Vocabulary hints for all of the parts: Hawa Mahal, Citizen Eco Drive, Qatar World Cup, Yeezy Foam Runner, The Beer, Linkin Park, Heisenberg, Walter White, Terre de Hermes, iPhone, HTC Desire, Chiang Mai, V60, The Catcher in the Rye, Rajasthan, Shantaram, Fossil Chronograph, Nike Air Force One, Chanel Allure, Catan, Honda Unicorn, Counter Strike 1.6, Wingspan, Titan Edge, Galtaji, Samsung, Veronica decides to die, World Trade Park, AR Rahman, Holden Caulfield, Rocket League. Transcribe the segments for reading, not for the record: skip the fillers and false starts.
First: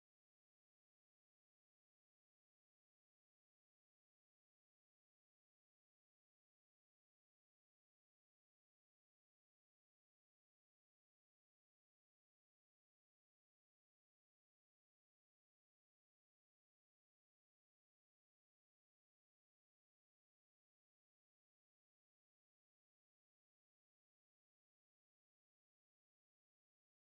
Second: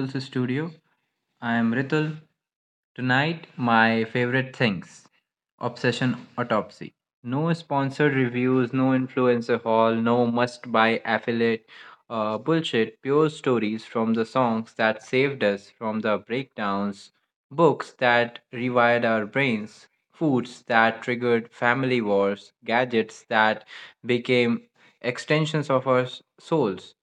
Ritul's studio. I am Ritul. Tonight, my favorite things: Obsession Autopsy. No sponsored reviews, no influencer haul, no must buy affiliate bullshit, pure stories from the songs that saved us, from the breakdowns, books that rewired our brains, foods that triggered family wars, gadgets that became extensions of our souls.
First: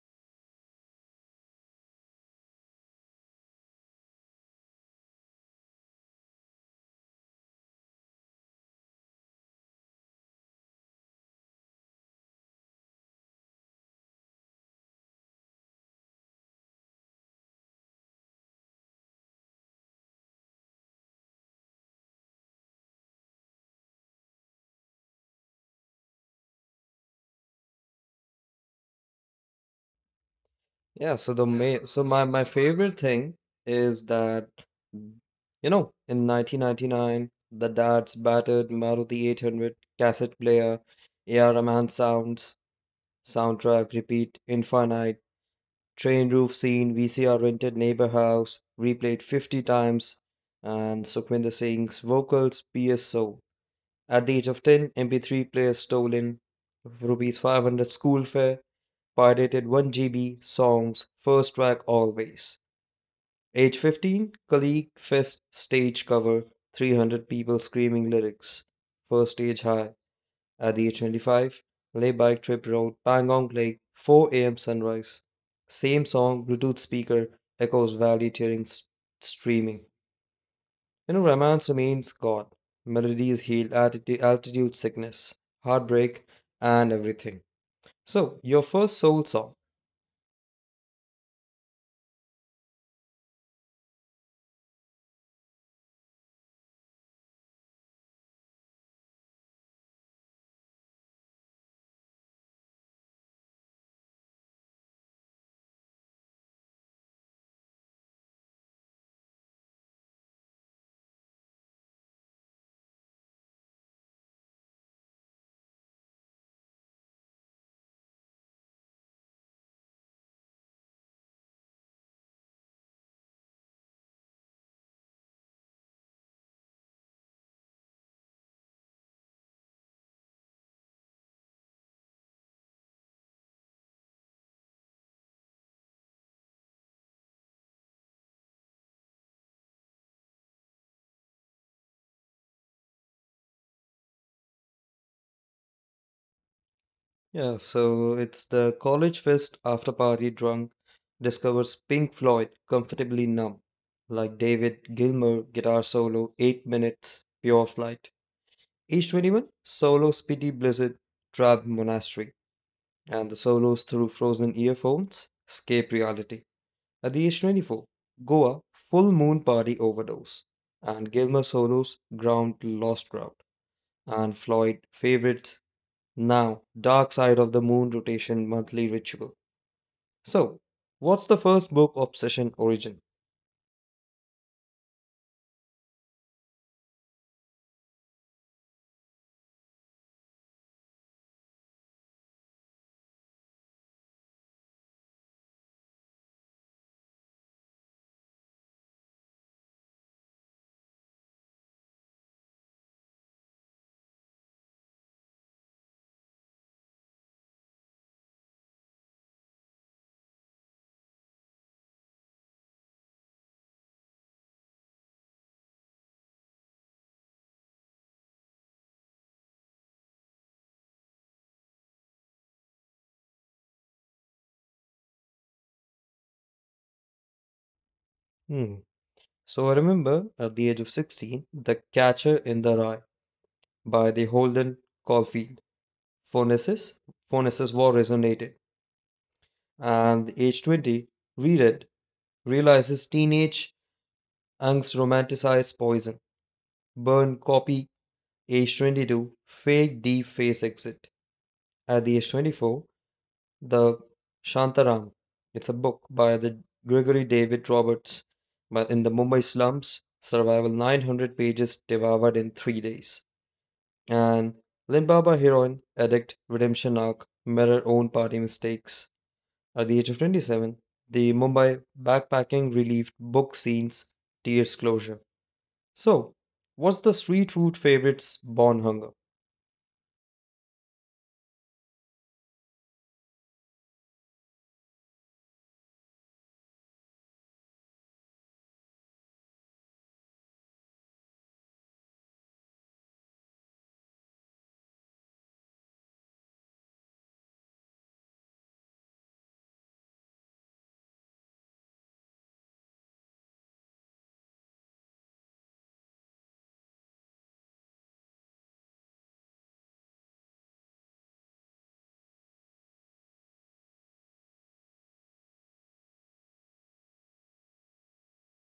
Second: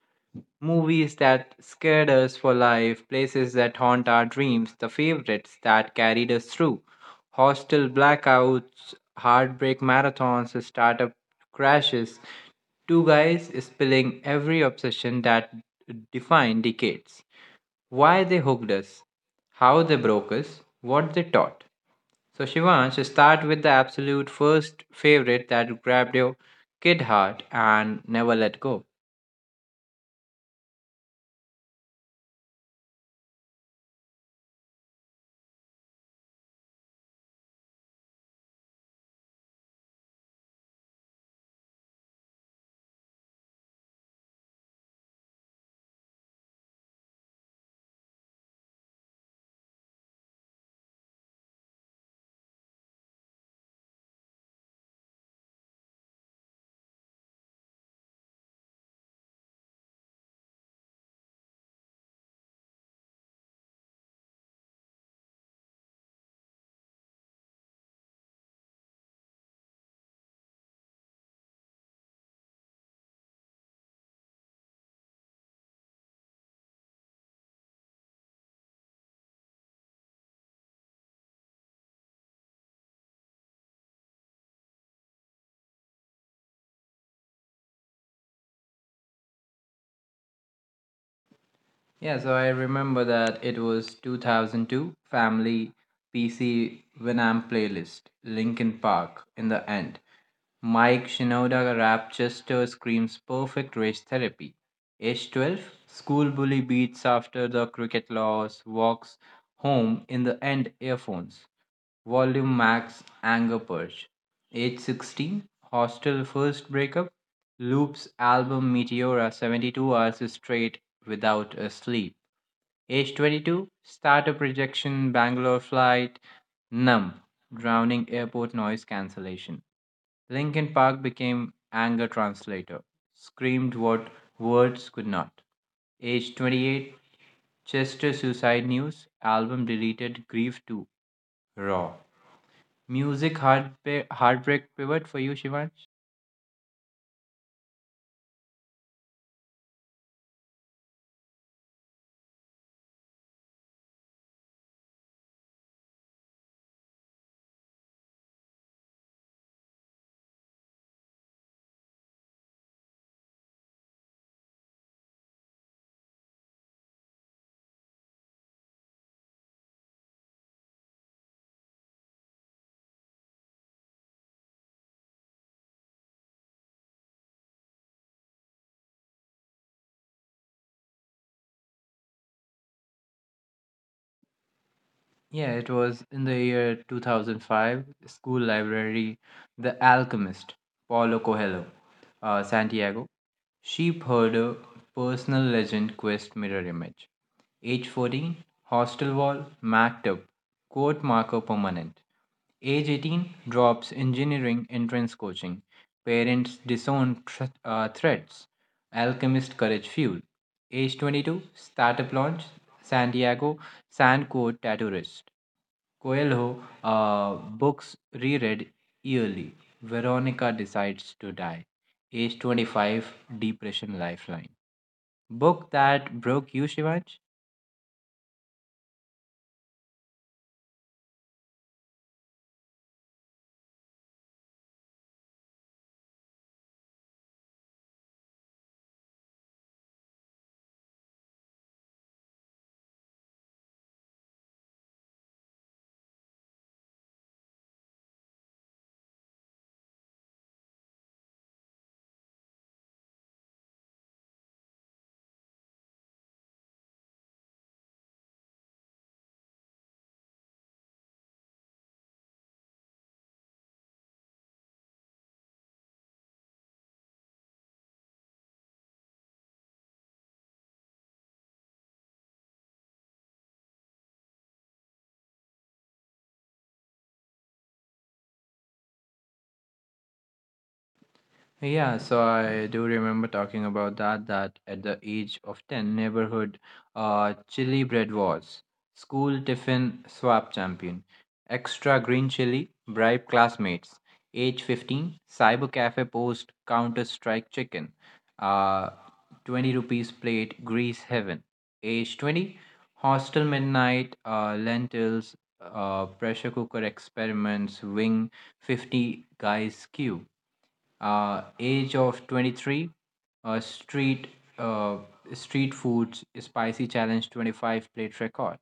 Movies that scared us for life, places that haunt our dreams, the favorites that carried us through. Hostel blackouts, heartbreak marathons, startup crashes. Two guys spilling every obsession that defined decades. Why they hooked us, how they broke us, what they taught. So, Shivansh, start with the absolute first favorite that grabbed your kid heart and never let go. So my favorite thing is that mm, you know, in 1999, the dad's battered Maruti 800 cassette player, AR Rahman sounds, soundtrack repeat infinite, train roof scene, VCR rented neighbor house, replayed 50 times, and Sukhvinder Singh's vocals, PSO. At the age of 10, MP3 player stolen rupees 500 school fare, pirated 1 GB songs, first track always. Age 15, colleague fest stage cover, 300 people screaming lyrics. First stage high. At the age 25, lay bike trip road, Pangong Lake, 4 a.m. sunrise. Same song, Bluetooth speaker, echoes valley streaming. You know, romance remains gone. Melodies heal altitude sickness, heartbreak, and everything. So, your first soul song. Yeah, so I remember that it was 2002 Family PC Winamp playlist, Linkin Park in the end. Mike Shinoda Rapchester screams perfect race therapy. Age 12, school bully beats after the cricket loss, walks home in the end earphones. Volume Max Anger Purge. Age 16, Hostel First Breakup. Loops album Meteora 72 hours straight without a sleep. Age 22, Starter Projection Bangalore Flight. Numb, drowning airport noise cancellation. Linkin Park became anger translator, screamed what words could not. Age 28, Chester Suicide News, album deleted, Grief 2, Raw. Music heartbreak pivot for you, Shivansh? Yeah, so it's the college fest after party drunk discovers Pink Floyd comfortably numb. Like David Gilmour guitar solo, 8 minutes, pure flight. Each 21, solo Speedy Blizzard, Trap Monastery. And the solos through frozen earphones, escape reality. At the age 24, Goa, Full Moon Party Overdose, and Gilmer Solo's Ground Lost Ground, and Floyd favorites now Dark Side of the Moon Rotation Monthly Ritual. So, what's the first book obsession origin? Yeah, it was in the year 2005, school library, The Alchemist, Paulo Coelho, Santiago. Sheepherder, personal legend, quest mirror image. Age 14, hostel wall, maktab, quote marker permanent. Age 18, drops engineering entrance coaching. Parents disown threats. Alchemist courage fuel. Age 22, startup launch, Santiago, sand quote tattooist. Coelho, books reread yearly. Veronica decides to die. Age 25, depression lifeline. Book that broke you, Shivansh? Hmm. So I remember at the age of 16, The Catcher in the Rye by the Holden Caulfield. Phonesis, Phonesis War resonated, and the age 20 reread realizes teenage angst romanticized poison burn copy H22, fake deep face exit. At the H24, the Shantaram. It's a book by the Gregory David Roberts, but in the Mumbai slums, survival 900 pages devoured in 3 days. And Limbaba heroin addict redemption arc mirror own party mistakes. At the age of 27, the Mumbai backpacking relieved book scenes tears closure. So, what's the street food favorites born hunger? Yeah, so I do remember talking about that, that at the age of 10, neighborhood chili bread was school tiffin swap champion, extra green chili, bribe classmates, age 15, cyber cafe post, counter strike chicken, uh, 20 rupees plate, grease heaven, age 20, hostel midnight, lentils, pressure cooker experiments, wing 50 guys queue, age of 23, uh, street uh, street foods spicy challenge 25 plate record,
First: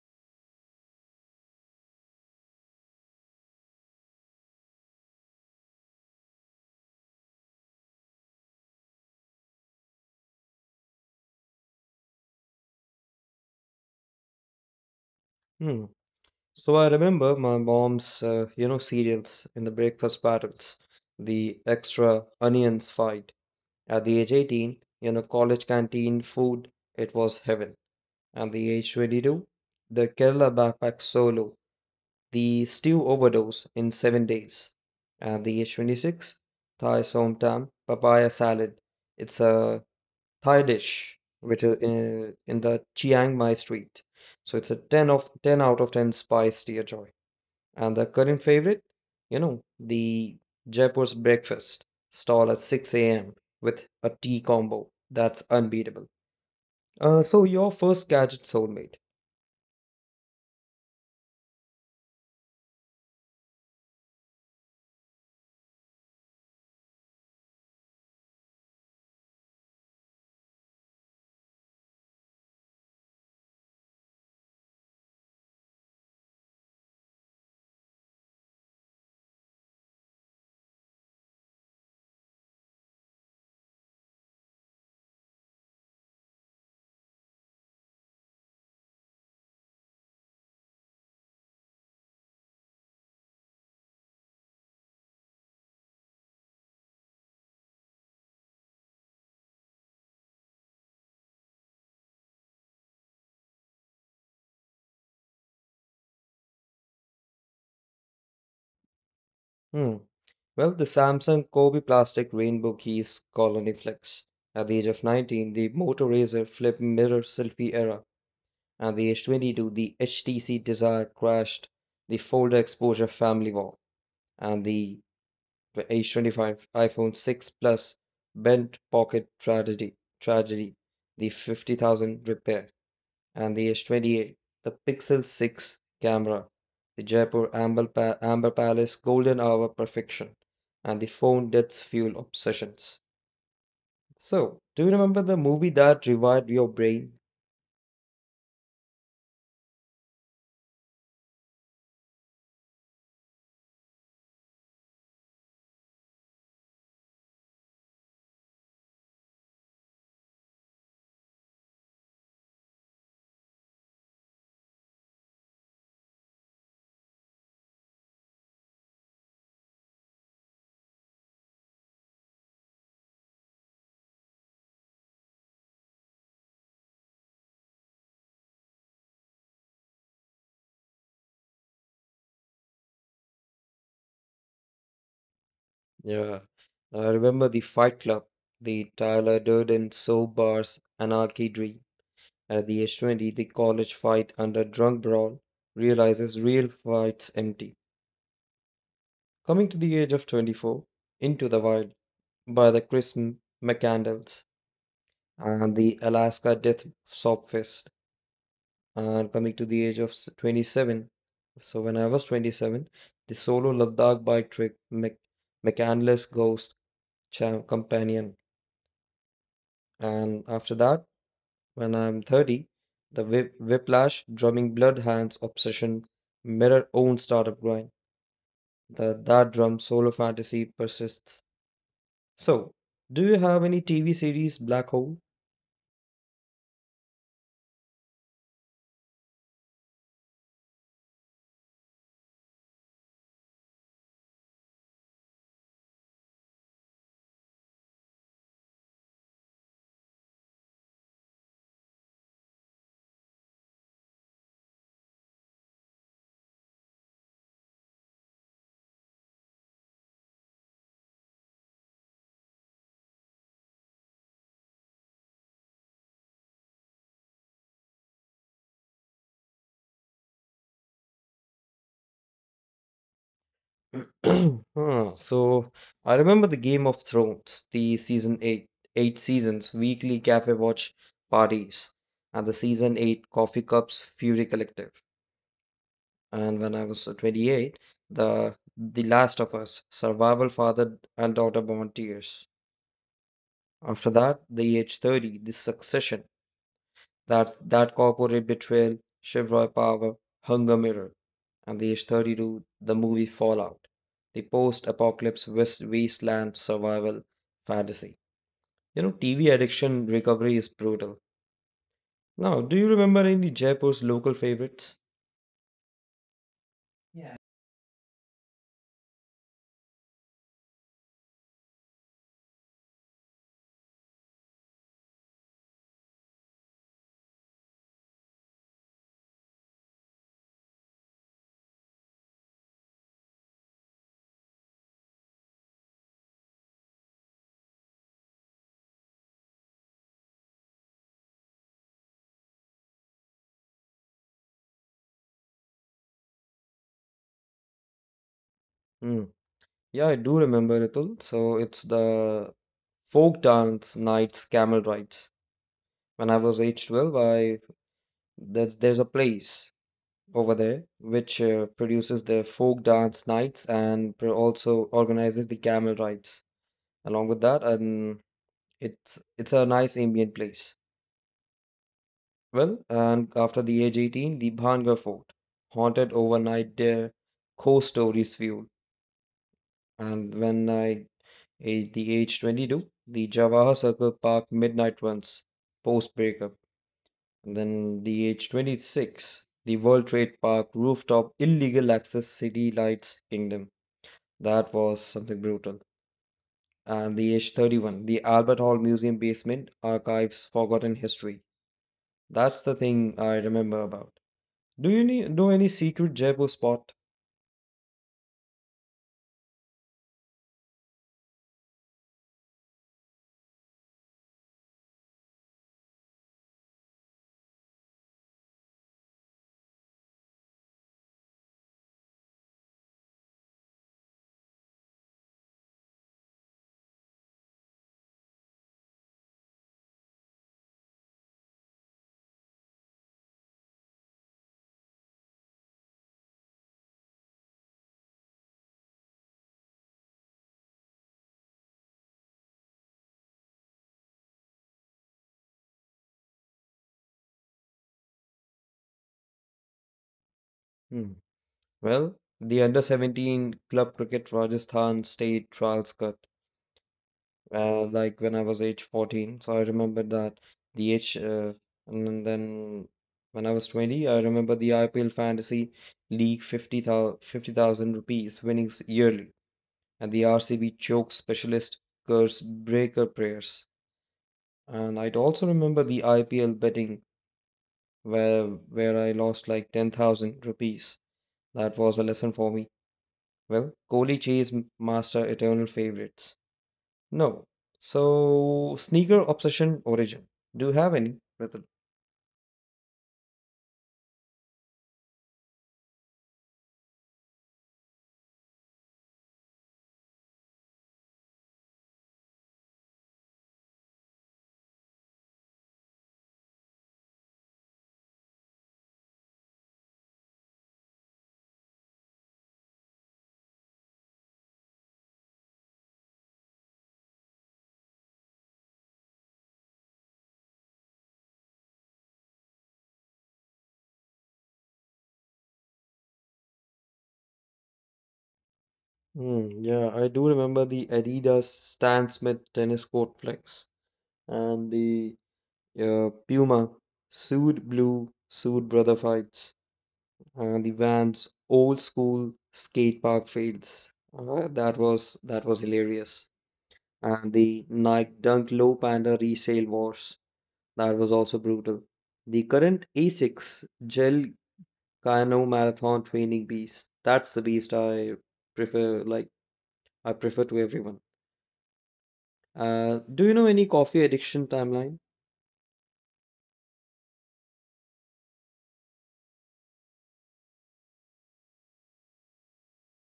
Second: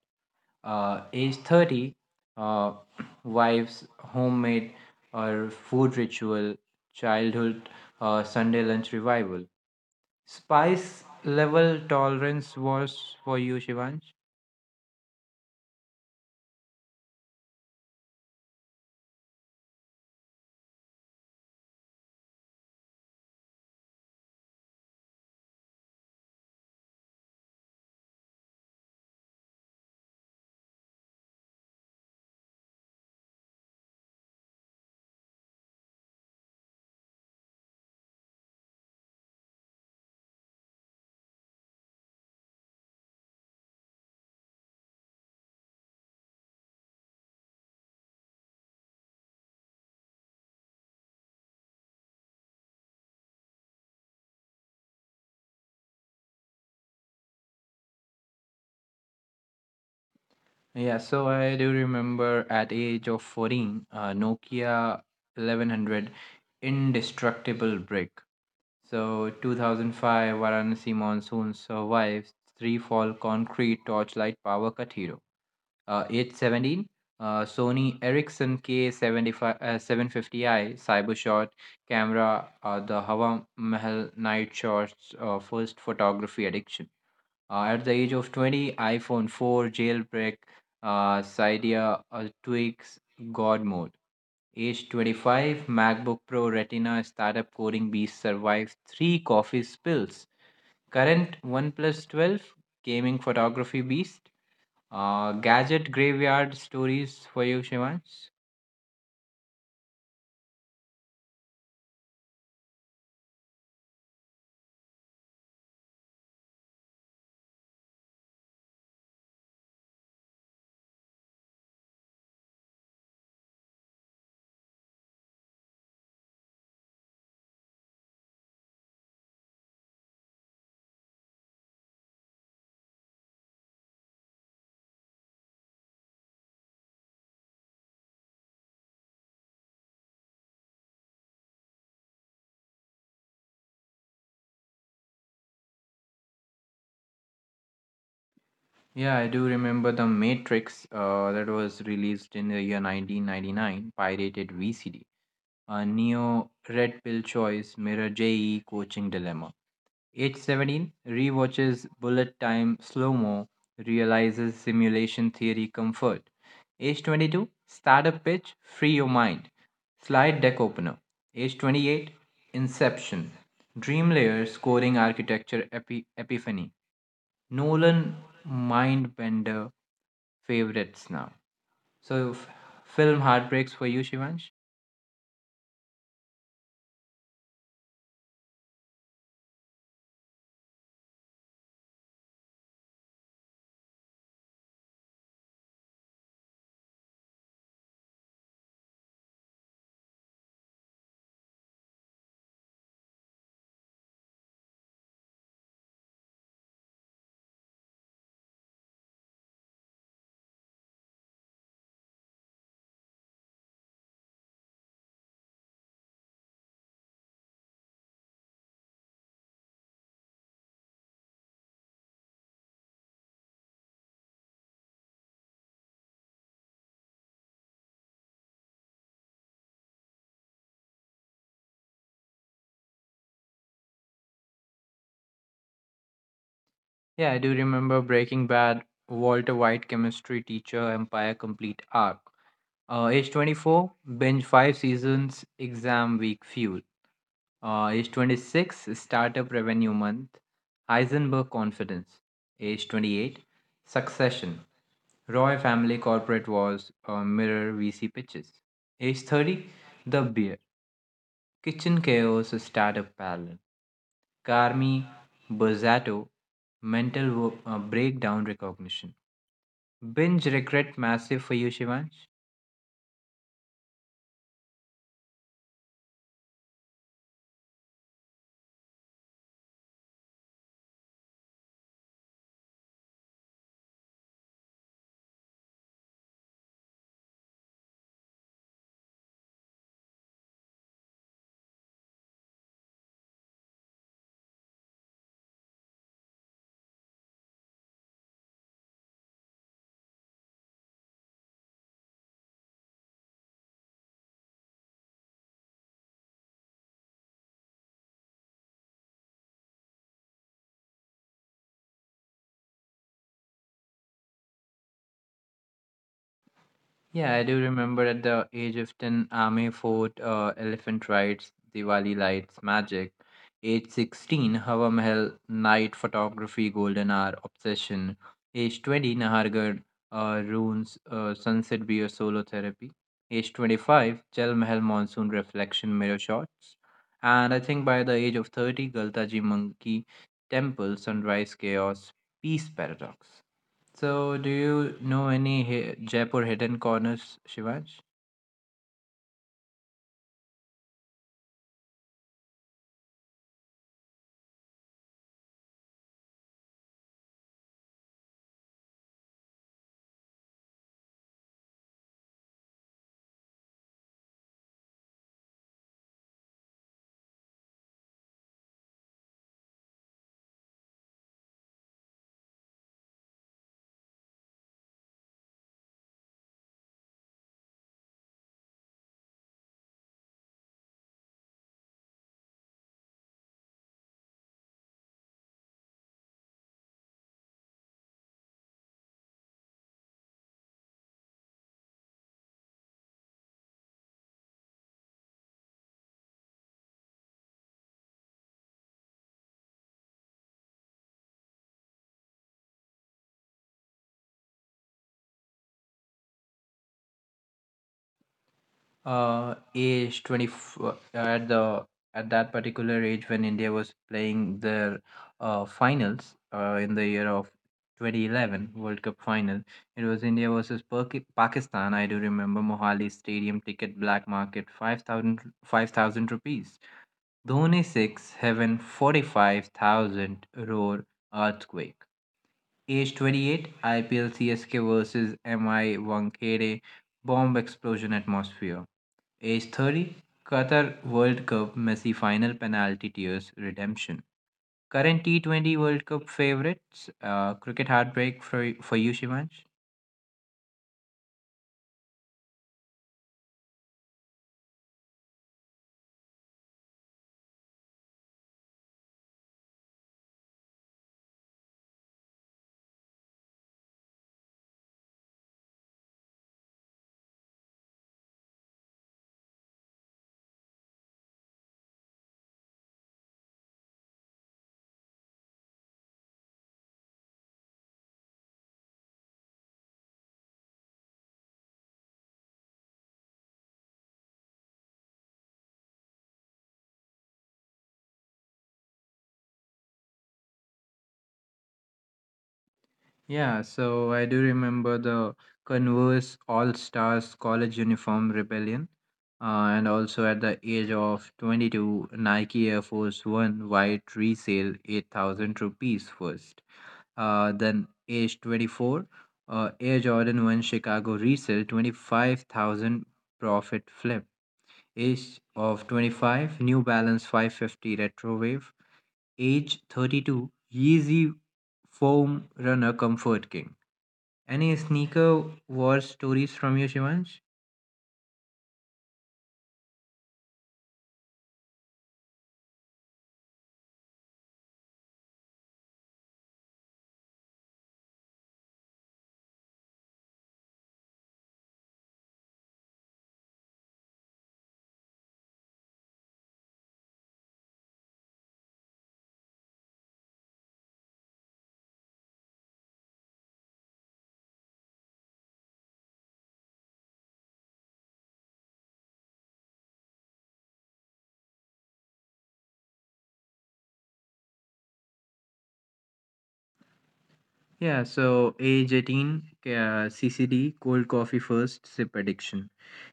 age 30, uh, wife's homemade or food ritual childhood, Sunday lunch revival. Spice level tolerance was for you, Shivansh? Hmm. So I remember my mom's, you know, cereals in the breakfast battles, the extra onions fight. At the age 18, you know, college canteen food, it was heaven. At the age 22, the Kerala backpack solo, the stew overdose in 7 days. At the age 26, Thai som tam, papaya salad. It's a Thai dish which is in the Chiang Mai street. So it's a 10 of 10 out of 10 spice, dear Joy. And the current favorite, you know, the Jaipur's breakfast stall at 6 a.m. with a tea combo. That's unbeatable. So your first gadget soulmate. Yeah, so I do remember at age of 14, Nokia 1100 indestructible brick. So 2005 Varanasi monsoon survives three fall concrete torchlight power cut hero. 817, Sony Ericsson K75, 750i cyber shot camera. The Hawa Mahal night shots. First photography addiction. At the age of 20, iPhone 4 jailbreak. Cydia tweaks God mode. Age 25, MacBook Pro Retina startup coding beast survives three coffee spills. Current OnePlus 12, gaming photography beast. Gadget graveyard stories for you, Shivansh. Hmm. Well, the Samsung Kobe Plastic Rainbow Keys Colony Flex. At the age of 19, the Motor Razor Flip Mirror Selfie Era. At the age 22, the HTC Desire crashed the Folder Exposure Family Wall. And the H25 iPhone 6 Plus bent pocket tragedy, the 50,000 repair, and the H28, the Pixel 6 camera, the Amber Palace golden hour perfection, and the phone that's fuel obsessions. So, do you remember the movie that revived your brain? Yeah, I do remember The Matrix, that was released in the year 1999, pirated VCD. A Neo Red Pill Choice Mirror JE Coaching Dilemma. Age 17, rewatches Bullet Time Slow Mo, realizes simulation theory comfort. Age 22, Startup Pitch, Free Your Mind, Slide Deck Opener. Age 28, Inception, Dream Layer Scoring Architecture Epiphany, Nolan Mindbender favorites now. So, film heartbreaks for you, Shivansh? Yeah, I remember the Fight Club, the Tyler Durden soap bars anarchy dream. At the age 20, the college fight under drunk brawl realizes real fights empty. Coming to the age of 24, Into the Wild by the McCandles and the Alaska Death Sob Fest. And coming to the age of s- 27, so when I was 27, the solo Ladakh bike trip McCandless Ghost Companion. And after that, when I'm 30, whiplash, drumming blood hands obsession, mirror own startup grind. The that drum solo fantasy persists. So, do you have any TV series Black Hole? Yeah, I do remember Breaking Bad, Walter White chemistry teacher, Empire complete arc. Age 24, binge five seasons, exam week fuel. Age 26, Startup Revenue Month, Heisenberg Confidence. Age 28, Succession, Roy Family Corporate Wars, Mirror VC Pitches. Age 30, The Beer, Kitchen Chaos Startup Palin, Carmi Bozzato, Mental Breakdown Recognition. Binge Regret Massive for you, Shivansh? So I remember the Game of Thrones, the season eight, eight seasons, weekly cafe watch parties, and the season eight coffee cups Fury Collective. And when I was 28, the The Last of Us, survival father and daughter bond tears. After that, the EH30, the succession, that's that corporate betrayal, Chevrolet Power, Hunger Mirror, and the H 32 the movie Fallout, the post-apocalypse West wasteland survival fantasy. You know, TV addiction recovery is brutal. Now, do you remember any Jaipur's local favorites? Yeah, I do remember at the age of 10, Ame Fort, Elephant Rides, Diwali Lights, Magic. Age 16, Hava Mahal, Night Photography, Golden Hour, Obsession. Age 20, Nahargarh, Runes, Sunset Beer, Solo Therapy. Age 25, Jal Mahal, Monsoon Reflection, Mirror Shots. And I think by the age of 30, Galtaji Monkey, Temple, Sunrise Chaos, Peace Paradox. So, do you know any Jaipur hidden corners, Shivansh? Hmm. Yeah, I do remember Ritul. So it's the folk dance nights, camel rides. When I was age 12, there's a place over there, which produces the folk dance nights also organizes the camel rides along with that. And it's a nice ambient place. Well, and after the age 18, the Bhangar Fort, haunted overnight there, ghost stories fuel. And when I ate the age 22, the Jawahar Circle Park midnight runs post breakup. And then the age 26, the World Trade Park rooftop illegal access city lights kingdom. That was something brutal. And the age 31 the Albert Hall Museum basement, archives forgotten history. That's the thing I remember about. Do you know any secret Jaipur spot? Age 24 at that particular age when India was playing their finals in the year of 2011 World Cup final. It was India versus Pakistan. I do remember Mohali Stadium ticket black market five thousand rupees. Dhoni 6, Heaven 45,000 roar earthquake. Age 28, IPL CSK versus MI Wankhede, bomb explosion atmosphere. Age 30, Qatar World Cup, Messi final penalty tears redemption. Current T20 World Cup favorites, cricket heartbreak for you, Shivansh? Hmm. Well, the under 17 club cricket Rajasthan state trials cut. Like when I was age 14, so I remember that. The age. And then when I was 20, I remember the IPL Fantasy League 50,000 rupees winnings yearly, and the RCB choke specialist curse breaker prayers. And I'd also remember the IPL betting where I lost like 10,000 rupees. That was a lesson for me. Well, Kohli master eternal favorites. No. So, sneaker obsession origin. Do you have any, Ritul? Yeah, so I do remember the Converse All Stars College Uniform Rebellion. And also at the age of 22, Nike Air Force One white resale 8,000 rupees first. Then age 24, Air Jordan 1 Chicago resale 25,000 profit flip. Age of 25, New Balance 550 Retro Wave. Age 32, Yeezy Foam Runner Comfort King. Any sneaker war stories from you, Shivansh? Yeah, I do remember the Adidas Stan Smith tennis court flex and the Puma Sued Blue Sued Brother fights, the Vans old school skate park fields. That was that was hilarious. And the Nike Dunk Low Panda resale wars. That was also brutal. The current Asics Gel Kano Marathon Training Beast. That's the beast I prefer. Like I prefer to everyone. Do you know any coffee addiction timeline? Yeah, so age 18, CCD, cold coffee first, sip addiction.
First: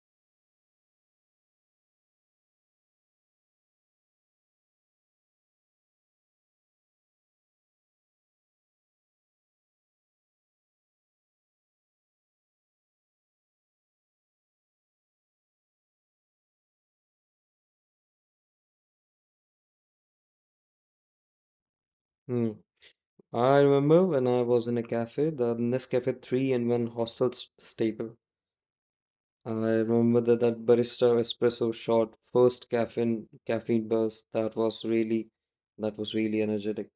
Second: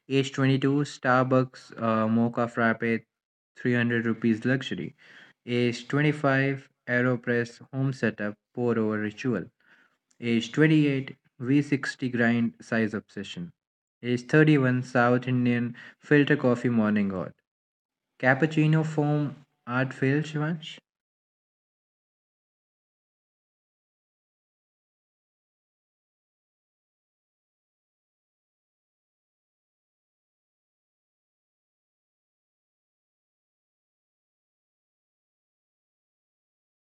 Age 22, Starbucks mocha frappe, 300 rupees luxury. Age 25, AeroPress home setup pour over ritual. Age 28, V60 grind size obsession. Age 31, South Indian filter coffee morning god. Cappuccino foam art fail, Shivansh? Hmm. I remember when I was in a cafe, the Nescafe 3 in 1 hostel staple. I remember that barista espresso shot, first caffeine burst. That was really, that was really energetic.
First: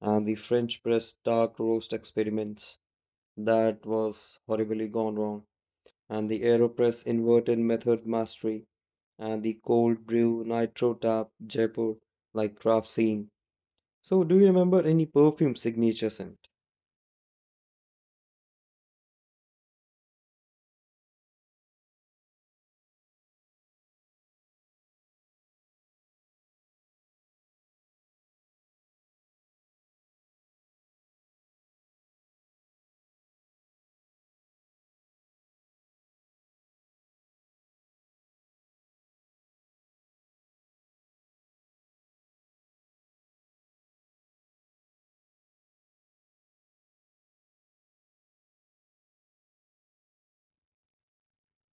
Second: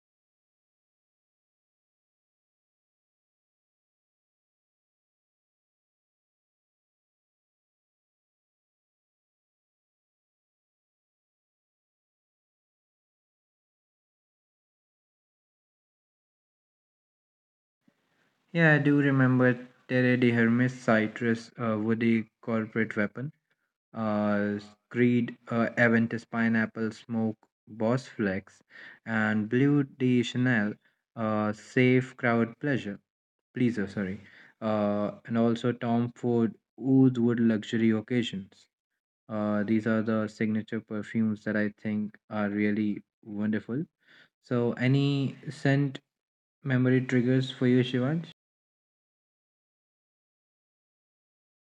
And the French press dark roast experiments, that was horribly gone wrong. And the AeroPress inverted method mastery and the cold brew nitro tap Jaipur like craft scene. So do you remember any perfume signature scent? Yeah, I do remember Terre de Hermes citrus, woody corporate weapon. Uh, Creed Aventus pineapple smoke boss flex and Blue de Chanel, safe crowd pleasure. Please, sorry. And also Tom Ford Oud Wood Luxury Occasions. These are the signature perfumes that I think are really wonderful. So, any scent memory triggers for you, Shivansh?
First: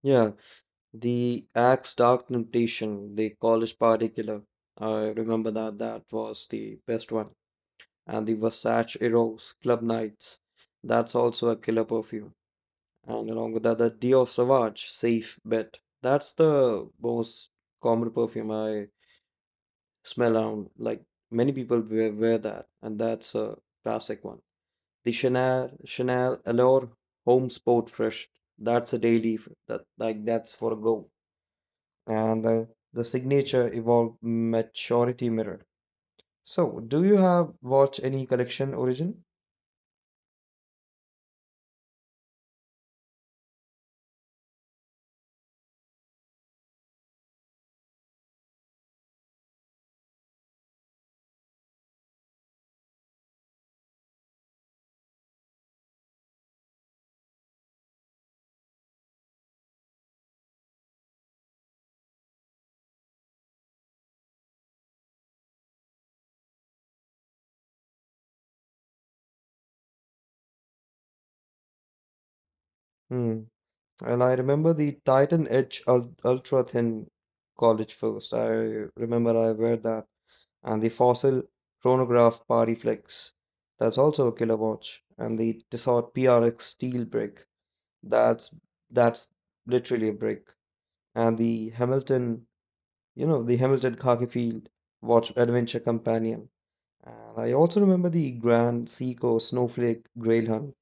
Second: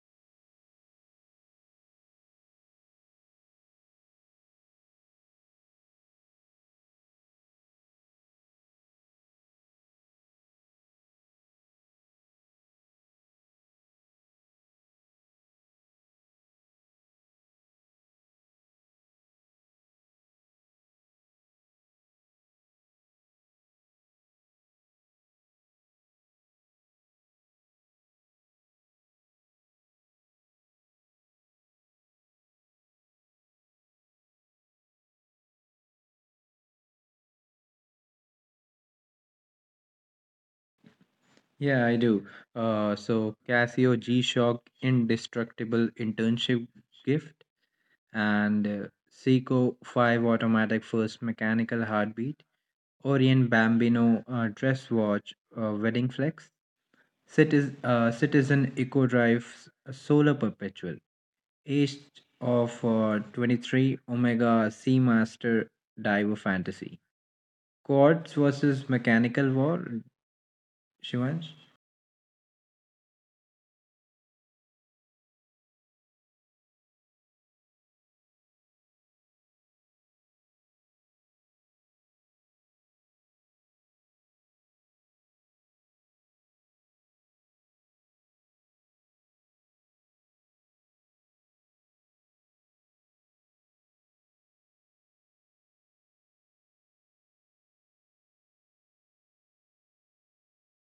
Yeah, the Axe Dark Temptation, the college party killer. I remember that, that was the best one. And the Versace Eros Club Nights. That's also a killer perfume. And along with that, the Dior Sauvage Safe Bet. That's the most common perfume I smell around. Like many people wear that, and that's a classic one. The Chanel Allure Home Sport Fresh. That's a daily. That like that's for a go, and the signature evolved maturity mirror. So, do you have watch any collection origin? Yeah, I do. So Casio G-Shock Indestructible Internship Gift and, Seiko 5 Automatic First Mechanical Heartbeat, Orient Bambino, Dress Watch, Wedding Flex, Citizen Eco Drive Solar Perpetual, age of, 23, Omega Seamaster Diver Fantasy. Quads versus Mechanical War, Shivansh? Hmm. And I remember the Titan Edge ultra thin college first. I remember I wear that and the Fossil Chronograph Party Flex. That's also a killer watch. And the Tissot PRX steel brick. That's that's literally a brick. And the Hamilton, you know, the Hamilton khaki field watch adventure companion. And I also remember the Grand, Seiko, Snowflake, Grail Hunt.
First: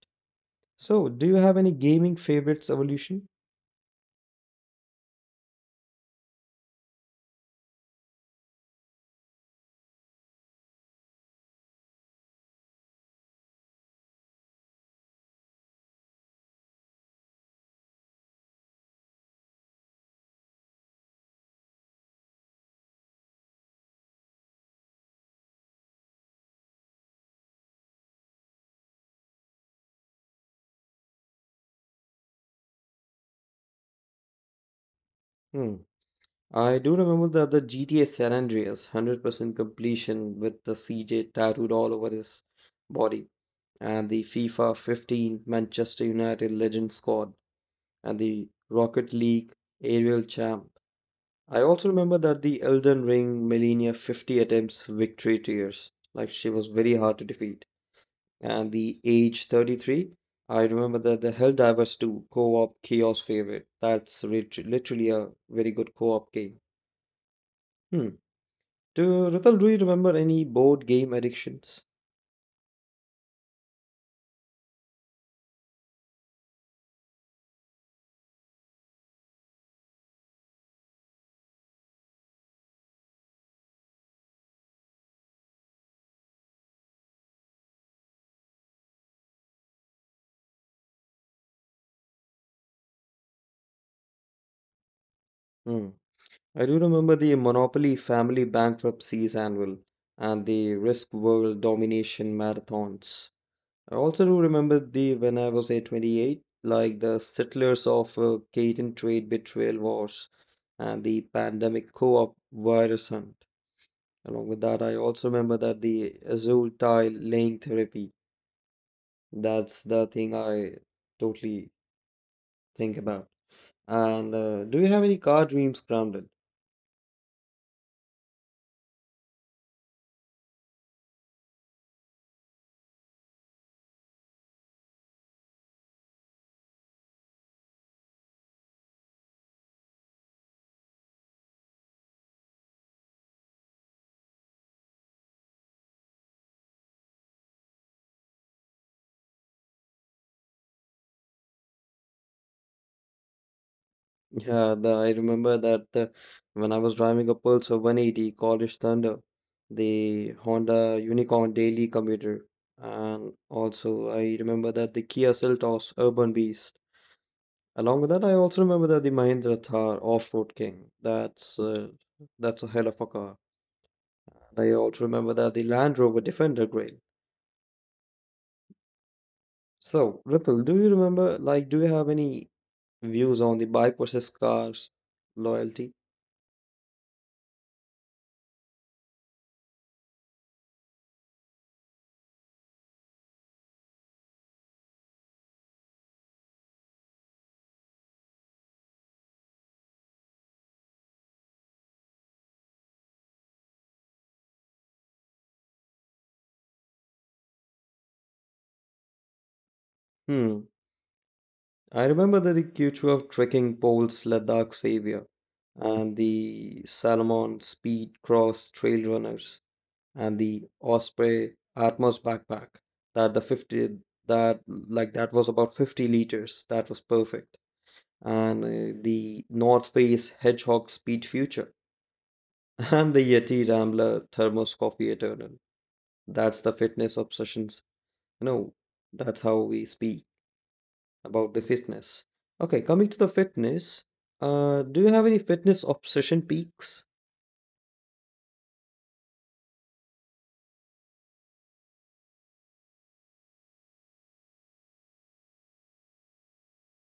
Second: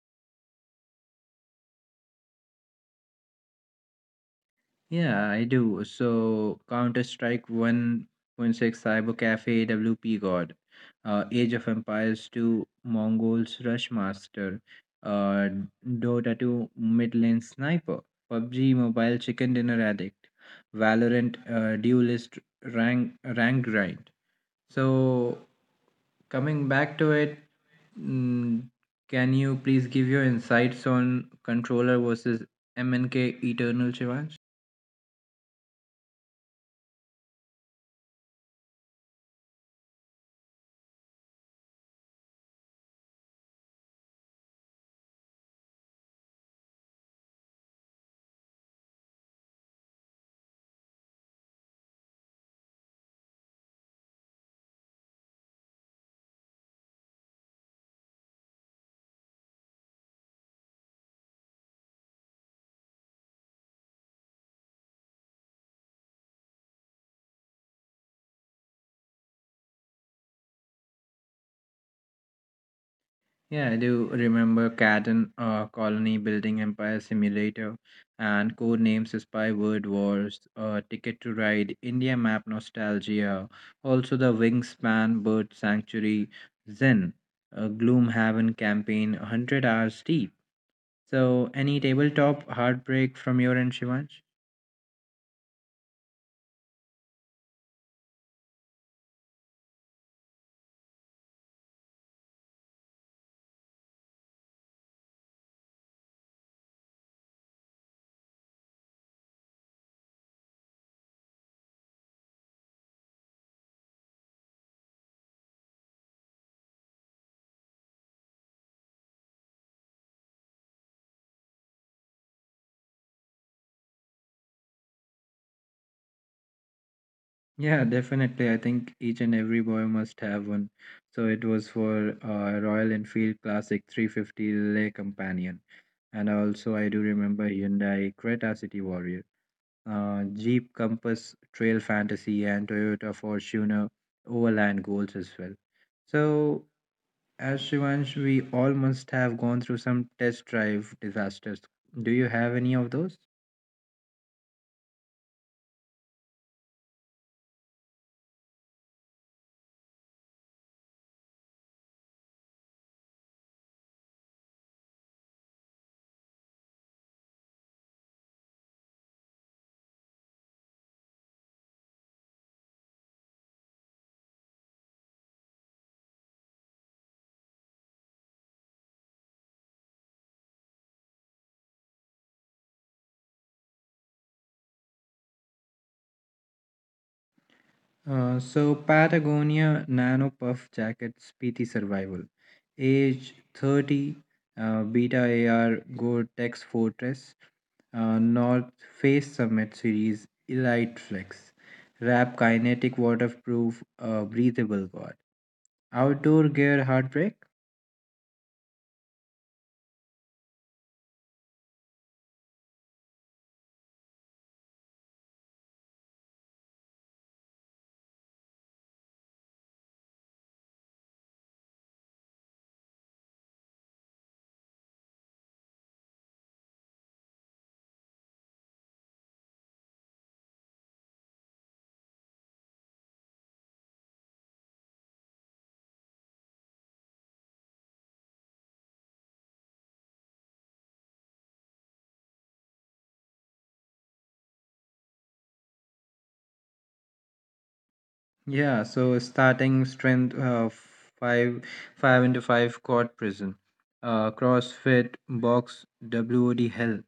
So, do you have any gaming favorites evolution? Yeah, I do. So Counter Strike 1.6 Cyber Cafe WP God, Age of Empires 2 Mongols Rush Master, uh, Dota 2 Mid Lane Sniper, PUBG Mobile Chicken Dinner Addict, Valorant, Duelist Rank Grind. So, coming back to it, mm, can you please give your insights on controller versus MNK Eternal, Shivansh? Hmm. I do remember the GTA San Andreas 100% completion with the CJ tattooed all over his body, and the FIFA 15 Manchester United Legend squad, and the Rocket League Aerial Champ. I also remember that the Elden Ring Millennia 50 attempts victory tears, like she was very hard to defeat. And the age 33, I remember that the Helldivers 2 co-op chaos favorite. That's literally a very good co-op game. Hmm. Do Rital, do you remember any board game addictions? Yeah, I do remember Catan, Colony Building Empire Simulator and Code Names Spy Word Wars, Ticket to Ride, India Map Nostalgia, also the Wingspan Bird Sanctuary, Zen, Gloomhaven campaign, 100 hours deep. So, any tabletop heartbreak from your end, Shivansh? Hmm. I do remember the Monopoly family bankruptcies annual and the Risk World domination marathons. I also do remember the when I was a 28, like the Settlers of Catan Trade Betrayal Wars and the Pandemic Co-op Virus Hunt. Along with that, I also remember that the azure tile laying therapy. That's the thing I totally think about. And do you have any car dreams grounded? Yeah, definitely. I think each and every boy must have one. So, it was for Royal Enfield Classic 350 Le Companion. And also, I do remember Hyundai Creta City Warrior, Jeep Compass Trail Fantasy, and Toyota Fortuner Overland Goals as well. So, as Shivansh, we all must have gone through some test drive disasters. Do you have any of those? I remember that when I was driving a Pulsar 180 College Thunder, the Honda Unicorn daily commuter, and also I remember that the Kia Seltos Urban Beast. Along with that, I also remember that the Mahindra Thar Off-Road King. That's a hell of a car. And I also remember that the Land Rover Defender Grail. So, Ritul, do you remember, like, do you have any views on the bike versus cars loyalty? So Patagonia Nano Puff Jackets PT Survival, age 30, Beta AR Gore-Tex Fortress, North Face Summit Series Elite Flex, Wrap Kinetic Waterproof, Breathable God, Outdoor Gear Heartbreak. Hmm. I remember that the Q2 of trekking poles Ladakh Savior and the Salomon Speed Cross Trail Runners and the Osprey Atmos backpack, that the 50, that like that was about 50 liters, that was perfect, and the North Face Hedgehog Speed Future and the Yeti Rambler Thermos Coffee Eternal. That's the fitness obsessions. No, that's how we speak about the fitness. Okay, coming to the fitness, do you have any fitness obsession peaks? Yeah, so starting strength, five five into five quad prison, CrossFit box WOD hell.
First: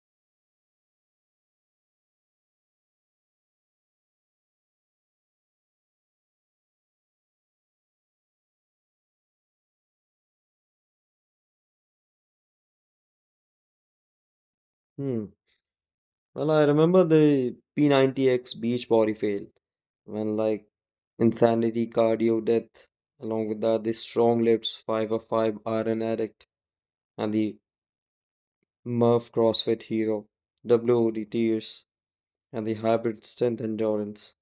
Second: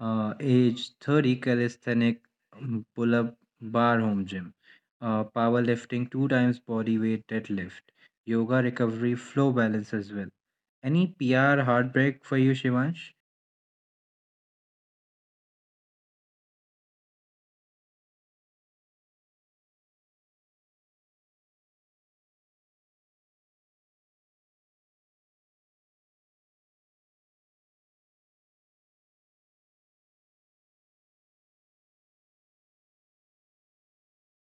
Age 30 calisthenic, pull-up bar home gym. Powerlifting two times body weight deadlift. Yoga recovery flow balance as well. Any PR heartbreak for you, Shivansh? Hmm. Well, I remember the P90X beach body fail when like insanity, cardio, death, along with that, the strong lips, 5 of 5 iron addict, and the Murph CrossFit hero, WOD tears, and the hybrid strength endurance.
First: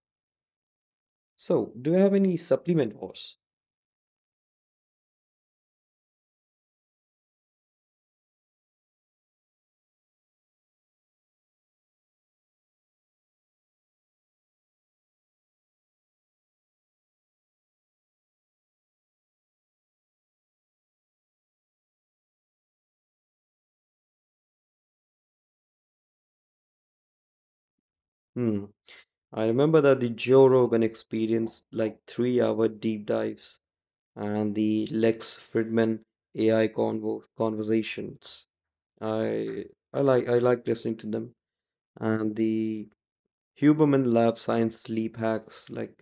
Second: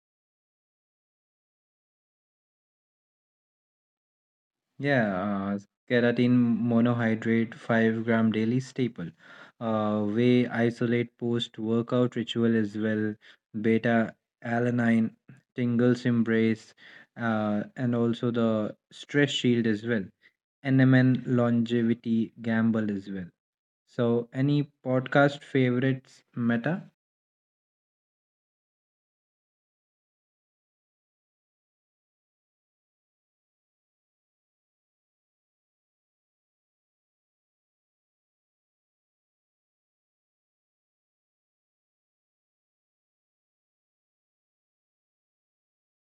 So, do you have any supplement wars? Yeah, uh, keratin monohydrate 5-gram daily staple. Whey isolate post workout ritual as well. Beta alanine, tingles embrace, and also the stress shield as well. NMN longevity gamble as well. So, any podcast favorites, Meta? Hmm. I remember that the Joe Rogan experienced like three-hour deep dives and the Lex Fridman AI convo conversations. I I like listening to them and the Huberman Lab Science sleep hacks. Like,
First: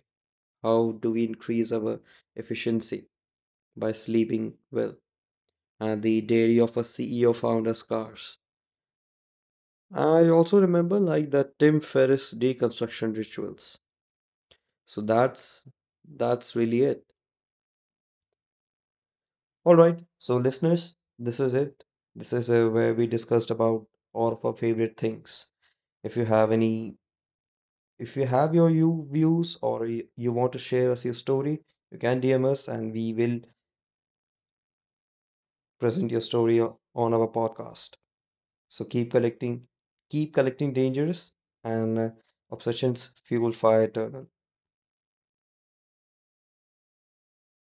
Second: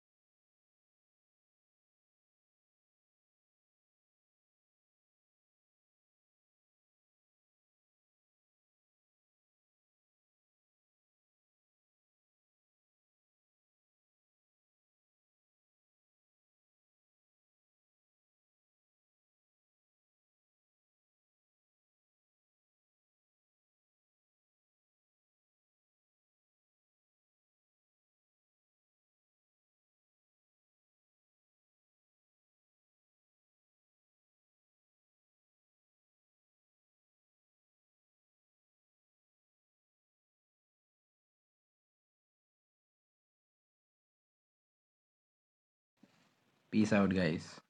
how do we increase our efficiency by sleeping well? And the Dairy of a CEO founder's cars. I also remember like the Tim Ferriss deconstruction rituals. So that's really it. All right. So listeners, this is it. This is where we discussed about all of our favorite things. If you have any, if you have your you views or you want to share us your story, you can DM us and we will present your story on our podcast. So keep collecting dangers and obsessions fuel fire eternal. Peace out, guys.